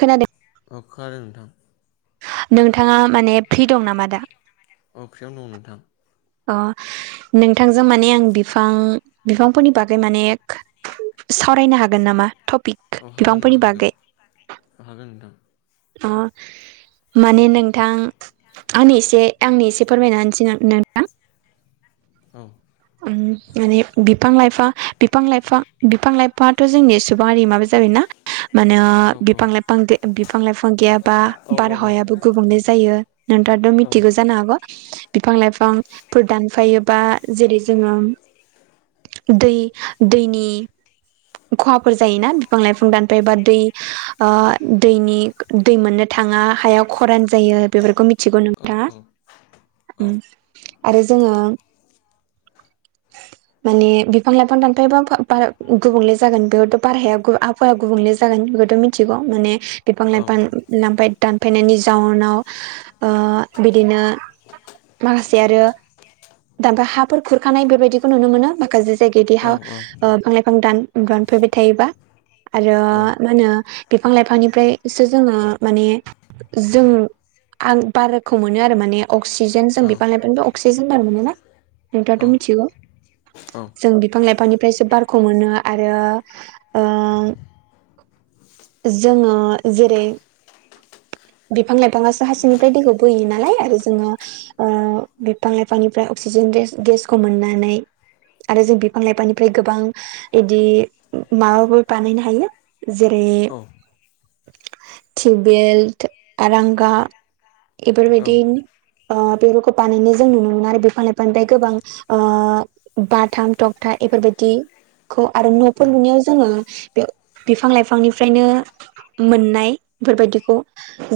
खोनादों। अ खोनादों नोंथां। माने नोंथाङा फ्रि दं नामा दा माने [unintelligible] अ नोंथांजों माने आं बिफां बिफांफोरनि बागै माने सावरायनो हागोन नामा टपिक औ हागोन नोंथां बिफांफोरनि हागोन बागै हागोन नोंथां। आ माने नोंथां आंनि एसे आंनि एसे फोरमायना होनोसै नोंथां। औ। माने बिफां लाइफां बिफां लाइफां बिफां लाइफाङाथ' जोंनि सुबुंयारि माबा जाबाय ना। मानो औ बिफां लाइफां बिफां लाइफां गैयाबा औ बारहावायाबो गुबुंले जायो। नोंथाङाथ' मिथिगौ जानो हागौ बिफां लाइफांफोर दानफायोबा जेरै जोङो दै दैनि खहाफोर जायोना बिफां लाइफां दानफायबा दै ओ दैनि दै मोननो थाङा हाया खरान जायो बेफोरखौ मिथिगौ नोंथाङा। [inaudible] औ आरो जोङो माने बिफां लाइफां [unintelligible] गुबुंले जागोन बेयावथ' बारहाया [unintelligible] गुबुंले जागोन बेखौथ' मिथिगौ माने बिफां लाइफां [unintelligible] दानफायनायनि जाउनाव ओ बिदिनो माखासे आरो औ दामफा औ हाफोरखौ थाखानाय बेबायदिखौ नुनो मोनो माखासे [unintelligible] ओ फां लाइफां दान दानफायबाय थायोबा आरो मा होनो बिफां लाइफांनिफ्रायसो जोङो माने जों आं बारखौ मोनो आरो माने अक्सिजेन जों बिफां लाइफांनिफ्राय अक्सिजेन बार मोनो ना नोंथाङाथ' मिथिगौ। जों बिफां लाइफांनिफ्रायसो बारखौ मोनो आरो ओ जोङो जेरै बिफां लाइफाङासो हासिंनिफ्राय दैखौ बोयो नालाय आरो जोङो ओ बिफां लाइफांनिफ्राय अक्सिजेन [unintelligible] गेसखौ मोननानै आरो जों बिफां लाइफांनिफ्राय गोबां इदि माबाबो बानायनो हायो जेरै टिउ बेल्ट आरांगा। इफोरबायदि ओ बेफोरखौ बानायनाय जों नुनो मोनो आरो बिफां लाइफांनिफ्राय गोबां ओ बाथाम थगथा इफोरबायदि खौ आरो न'फोर लुनायाव जोङो बे बिफां लाइफांनिफ्रायनो मोननाय फोरबायदिखौ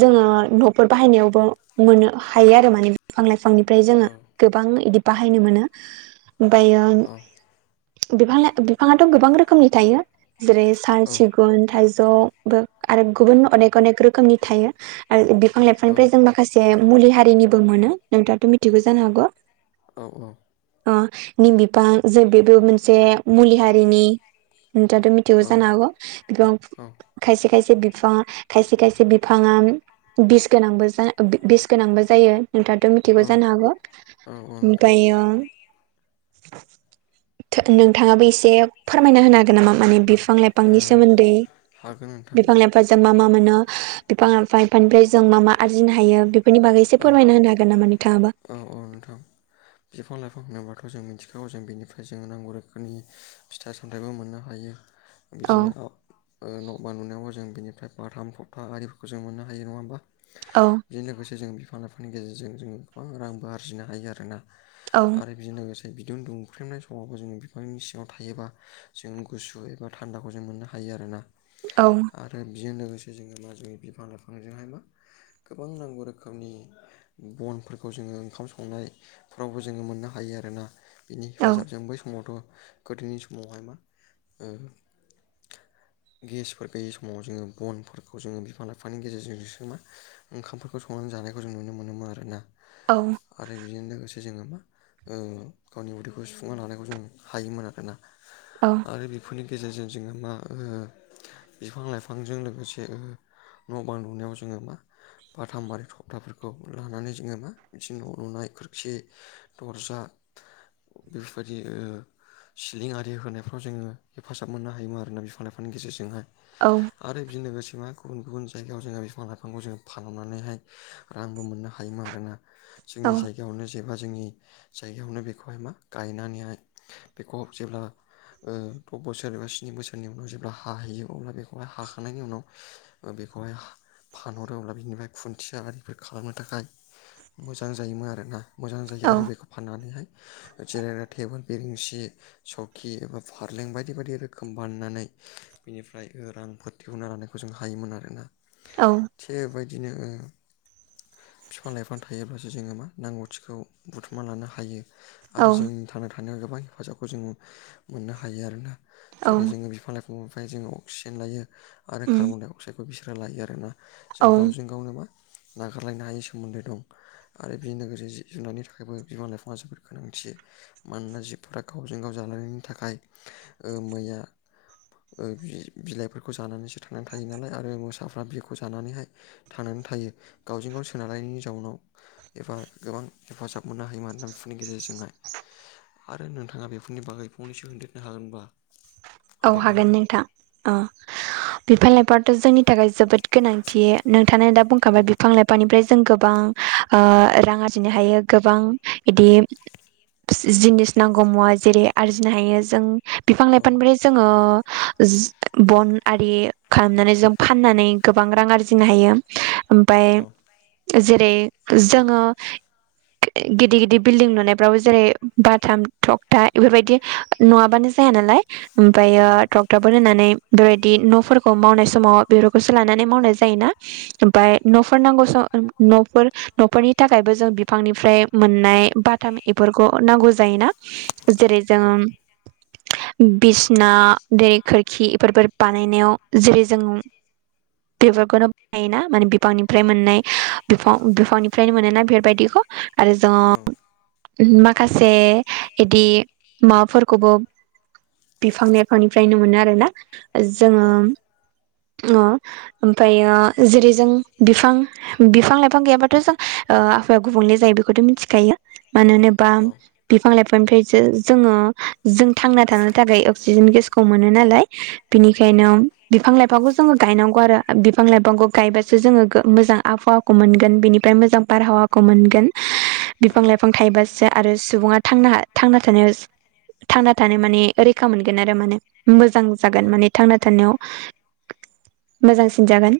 जोङो न'फोर बाहायनायावबो मोननो हायो आरो माने बिफां लाइफांनिफ्राय जोङो गोबां इदि बाहायनो मोनो। ओमफायो बिफां बिफाङाथ' गोबां रोखोमनि थायो। जेरै साल सिगुन थाइजौबो आरो गुबुन अनेक अनेक रोखोमनि थायो आरो बिफां लाइफांनिफ्राय जों माखासे मुलि हारिनिबो मोनो नोंथाङाथ' मिथिगौ जानो हागौ औ औ अ निम बिफां जे बेबो मोनसे मुलि हारिनि नोंथाङाथ' मिथिगौ औ औ जानो हागौ [unintelligible] खायसे खायसे बिफाङा खायसे खायसे बिफाङा बिस गोनांबो जा बिस गोनांबो जायो नोंथाङाथ' मिथिगौ जानो हागौ नोंथां ओमफायो [unintelligible] थो नोंथाङाबो एसे फोरमायना होनो हागोन नामा माने बिफां ओ लाइफांनि सोमोन्दै? हागोन नोंथां [unintelligible] मा मा मोनो बिफां [unintelligible] जों मा मा आरजिनो हायो बेफोरनि बागै एसे औ फोरमायना होनो हागोन नामा नोंथाङाबो औ औ नोंथां बिफां लाइफां होनोब्लााथ' जों मिथिखागौ जों बेनिफ्राय जों नांगौ रोखोमनि फिथाइ सामथाइबो मोननो हायो बिदिनो औ ओ न' बां लुनायावबो जों बिनिफ्राय बाथाम थखथा आरिफोरखौ जों मोननो हायो नङा होमबा औ बेजों लोगोसे जों बिफां लाइफांनि गेजेरजों जोङो गोबां रांबो आरजिनो हायो आरोना औ आरो बेजों लोगोसे बिदुं दुंफ्लेनाय समावबो जोङो बिफांनि सिङाव थायोबा जों गुसुवै ओ थान्दाखौ जों मोननो हायो आरो ना औ आ ओ बिजों लोगोसे जोङो मा जोंनि बिफां लाइफांजोंहाय मा गोबां नांगौ रोखोमनि बनफोरखौ जोङो ओंखाम संनाय फ्रावबो जोङो मोननो हायो आरोना बिनि औ हेफाजाबजों बै समावथ' गोदोनि समावहाय मा ओ [inaudible] गेसफोर गैयै समाव जोङो बनफोरखौ जोङो बिफां लाइफांनि गेजेरजोंसो मा ओंखामफोरखौ संनानै जानायखौ जों नुनो मोनोमोन आरोना औ आरो बिजों लोगोसे जोङो मा ओ गावनि उदैखौ सुफुंना लानायखौ जों हायोमोन आरोना औ आरो बेफोरनि गेजेरजों जोङो मा ओ बिफां लाइफांजों लोगोसे ओ न' बां लुनायाव जोङो मा बाथाम आरि थखथाफोरखौ लानानै जोङो मा बिदि न' लुनाय खि दरजा बेफोरबायदि ओ सिलिं आरि होनायफ्राव जोङो हेफाजाब मोननो हायोमोन आरोना बिफां लाइफांनि गेजेरजोंहाय औ आरो बिजों लोगोसे मा गुबुन गुबुन जायगायाव जोङो बिफां लाइफांखौ जों फानहरनानैहाय रांबो मोननो हायोमोन आरोना जोंनि जाय गायावनो जेनेबा जोंनि जायगायावनो बेखौहाय मा गायनानैहाय बेखौ जेब्ला ओ द' बोसोर एबा स्नि बोसोरनि उनाव जेब्ला हाहैयो अब्ला बेखौहाय हाखांनायनि उनाव ओ बेखौहाय फानहरो अब्ला बिनिफ्राय खुन्थियाबारिफोर खालामनो थाखाय मोजां जायोमो आरोना मोजां जायो औ आरो बेखौ फाननानैहाय ओ जेरायग्रा टेबोल बिरेंसि सखि एबा फारलें बायदि बायदि रोखोम बानायनानै बेनिफ्राय ओ रांफोर दिहुनना लानायखौ जों हायोमोन आरोना औ थिग बेबायदिनो ओ फिफां लाइफां थायोब्लासो जोङो मा नांगौथिखौ बुथुमना लानो हायो औ आरो जों थांना थानायाव गोबां हेफाजाबखौ जोङो मोननो हायो आरोना औ जेरै जोङो बिफां लाइफां निफ्राय जोङो अक्सिजेन लायो आरो उम कार्बनडाइ अक्साइडखौ बिसोरो लायो आरोना जों औ गावजों गावनो मा नागारलायनो हायै सोमोन्दो दं आरो बि नोगोरजों जिब जुनारनि थाखायबो बिमा लाइफाङा जोबोद गोनांथि मानोना जिबफोरा गावजों गाव जालायनायनि थाखाय ओ मैया ओ बि-बिलाइफोरखौ जानानैसो थांनानै थायो नालाय आरो मोसाफ्रा बेखौ जानानैहाय थांनानै थायो गावजों गाव सोनारनायनि जाउनाव एबा गोबां हेफाजाब मोननो हायोमोन बेफोरनि गेजेरजोंहाय आरो नोंथाङा बेफोरनि बागै फंनैसो होनदेरनो हागोनबा औ हागोन नोंथां अ बिफां लाइफथ' जोंनि थाखाय जोबोद गोनांथि नोंथाङा दा औ बुंखाबाय बिफां लाइफ फांनिफ्राय जों गोबां ओ रां आरजिनो हायो गोबां बिदि जिनिस नांगौ मुवा जेरै आरजिनो हायो जों बिफां औ लाइफांनिफ्राय जोङो बन आरि खालामनानै जों फाननानै गोबां रां आरजिनो हायो औ ओमफ्राय जेरै जोङो गिदिर गिदिर बिल्डिं लुनायफ्रावबो जेरै बाथाम थखथा बेफोरबायदि नङाबानो जाया नालाय ओमफ्रायो थख दाबलहोनानै बेबायदि न'फोरखौ मावनाय समाव बेफोरखौसो लानानै मावनाय जायोना ओमफ्राय न'फोर नांगौ सम न'फोर न'खरनि थाखायबो जों बिफांनिफ्राय मोननाय बाथाम बेफोरखौ नांगौ जायोना जेरै औ जोंङो बिस ना देरै खोरखि बेफोरफोर बानायनायाव जेरै जों बेफोरखौनो बेना माने बिफांनिफ्राय मोननाय बिफां बिफांनिफ्रायनो मोनोना बेफोरबायदिखौ औ आरोद' माखासे इदि माबाफोरखौबो बिफां लाइफांनिफ्रायनो मोनो आरोना जोङो औ ओ ओमफ्रायो जेरै जों बिफां बिफां लाइफां गैयाबा थ'जों ओ आफहावाया गुबुंले जायो बेखौथ' मिथिखायो मानो होनोबा औ बिफां लाइफांनिफ्रायसो जोङो जों थांना थानो थाखाय अक अक्सिजेन गेसखौ मोनो नालाय औ बिनिखायनो बिफां लाइफांखौ जोङो गायनांगौ आरो बिफां लाइफांखौ गायबासो जोङो गो मोजां आबहावा खौ मोनगोन बेनिफ्राय मोजां बारहावाखौ मोनगोन औ बिफां लाइफां थायोबासो आरो सुबुङा थांना थांना थानाय थांना थानो माने रैखा मोनगोन आरो माने मोजां जागोन औ माने थांना थानायाव मोजांसिन जागोन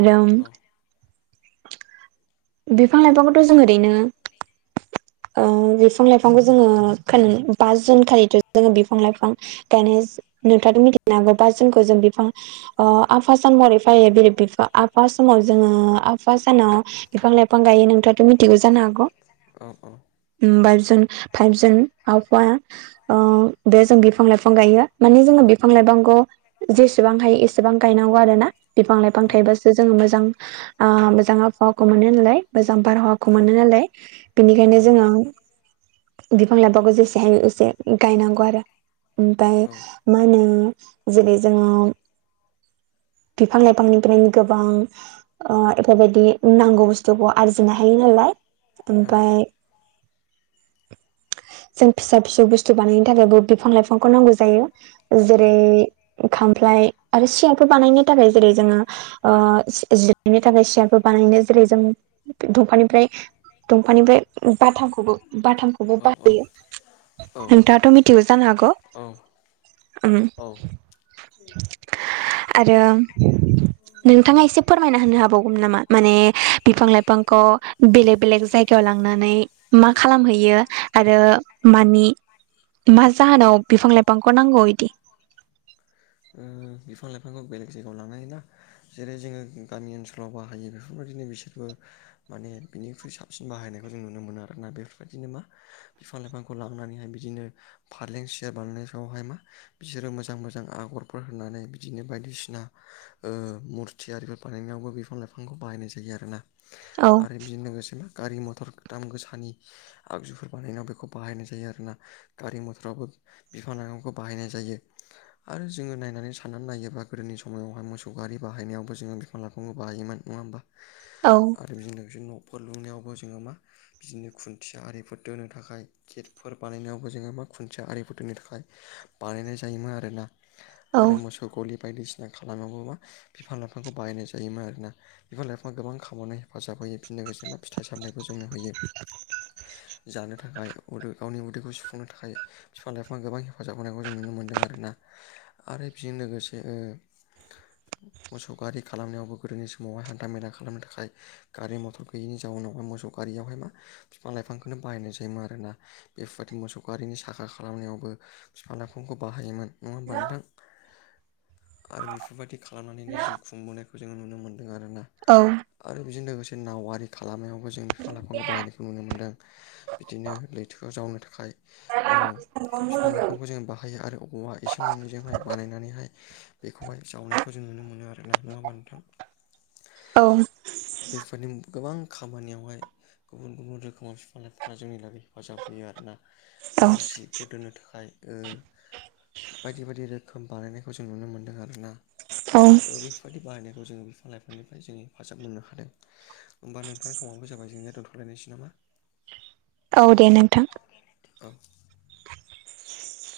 आरो औ बिफां लाइफांखौथ' जों ओरैनो ओ बिफां लाइफांखौ जोङो खोन बा जुन खालिथ' जों बिफां लाइफां गायनो नोंथाङाथ' मिथिगौना ओमफाय बा जुनखौ जों बिफां अ आफा सान महरै फालियो बेरै बिफा आफा समाव जोङो आफा सानाव बिफां लाइ फां गायो नोंथांआथ' मिथिगौ जानो हागौ अ अ होमबा जों फाइभ जुन आबहावा ओ बे जों बिफां लाइफां गायो माने जोङो बिफां लाइफांखौ जेसेबां हायो एसेबां गायनांगौ आरोना बिफां लाइफां थायोबासो जोङो मोजां आ मोजां आबहावाखौ मोनो नालाय मोजां बारहावा खौ मोनो नालाय बिनिखायनो औ औ जोङो बिफां लाइफाखौ जेसे हायो एसे गायनांगौ आरो ओमफाय औ मा होनो जेरै जोङो बिफां लाइफांनिफ्रायनो गोबां ओ एफोरबायदि नांगौ बुस्थुखौ आरजिनो हायो नालाय औ ओमफाय। जों फिसा फिसौ बुस्थु बानायनो थाखायबो बिफां लाइफांखौ नांगौ जायो। जेरै खामफ्लाय आरो सियारफोर बानायनो थाखाय जेरै जोङो। ओ जि-जिरायनो थाखाय सियारबो बानायनो जेरै जों दंफानिफ्राय दंफांनिफ्राय बाथामखौबो बाथामखौबो औ औ बाहयो नोंथाङाथ' मि थियो जानो हागौ उ [inaudible] आरो नोंथाङा एसे फोरमायना होनो हाबावगौमोन नामा माने बिफां-लाइफांखौ बेलेग बेलेक जायगायाव लांनानै मा खालामहैयो आरो मानि मा जाहोनाव बिफां-लाइफांखौ नांगौ बिदि बिफां-लाइफांखौ बेलेग जायगायाव लांनो हला जेरै जोङो गामि ओनसोलाव बाहायो बेफोरबायदिनो बिसोरबो माने बिनिख्रुइ साबसिन बाहायनायखौ जों नुनो मोनो आरोना बेफोरबायदिनो मा बिफां-लाइफांखौ लांनानैहाय बिदिनो फालें सियार बानायनाय समावहाय मा बिसोरो मोजां मोजां आगरफोर होनानै। बिदिनो बायदिसिना ओ मुरथि आरिफोर बानायनायावबो बिफां लाइफांखौ बाहायनाय जायो आरोना। औ आरो बेजों लोगोसे गारि मथर दाम गोसानि आगजुफोर बानायनायाव बेखौ बाहायनाय जायो आरोना गारि मथरावबो। बिफां-लाइफांखौ बाहायनाय जायो आरो जोङो नायनानै सान्नानै नायोबा गोदोनि समावहाय मोसौ गारि बाहायनायावबो जोङो बिफां-लाइफांनो बाहायोमोन नङा होमबा। औ आरो बे लोगोसे न'फोर लुंनायावबो जोङो मा बिदिनो खुन्थिया आरिफोर दोननो थाखाय गेटफोर बानायनायावबो जोङो मा खुन्थिया आरिफोर दोननो थाखाय बानायनाय जायोमोन आरोना औ आरो मोसौ गलि बायदिसिना खालामाबो मा बिफां-लाइफांखौ बायनाय जायोमोन आरोना। बिफां-लाइफां गोबां खामनो हेफाजाब होयो बेनो लोगोसे फिथाइ-सामनायखौ जोंनो होयो। [inaudible] जानो थाखाय उदो उदै गावनि उदैखौ सुफुंनो थाखाय बिफां-लाइफाङा गोबां हेफाजाब होनायखौ जों नुनो मोनदों आरो ना। आरो बेजों लोगोसे ओ [inaudible] मोसौ गारि खालामनायावबो गोदोनि समावहाय हान्था मेला खालामनो थाखाय गारि मटर गैयिनि जाउनावहाय मोसौ गारियावहाय मा बिफां-लाइफांखौनो बायनाय जायोमोन आरोना बेफोरबायदि मोसौ गिरिनि साखा खालामनायावबो। बिफां-लाइफांखौ बाहायोमोन नङा होमबा नोंथां? आरो बेफोरबायदि खालामनानैनो जिउ खुंबोनायखौ जोङो नुनो मोन्दों आरोना। औ आरो बेजों लोगोसे नावआरि खालामनायावबो जों बिफां-लाइफांखौ बाहायनायखौ नुनो मोनदों। बिदिनो लैथोआव जावनो थाखाय ओ बिफां-लाइफांखौ जोङो बाहायो आरो बबावहाय इसोर मोनैजों हाय बानायनानैहाय बेखौहाय जावनायखौ जों नुनो मोनो आरोना नङाहोनबा नोंथां। औ बेफोरनि गोबां खामानियावहाय गुबुन गुबुन रोखोमाव बिफां-लाइफांङा जोंनि थाखायै हेफाजाब होयो आरोना। औ आरो जिफोर दोननो थाखाय ओ बायदि बायदि रोखोम बानायनायखौ जों नुनो मोन्दों आरो ना। औ ओ बेफोरबायदि बाहायनायखौ जोङो बिफां-लाइफांनिफ्राय जोङ हेफाजाब मोननो हादों। होमबा नोंथांनि समावबो जाबाय जेंनाया दोनथ'लायनोसै नामा? औ दे नोंथां। औ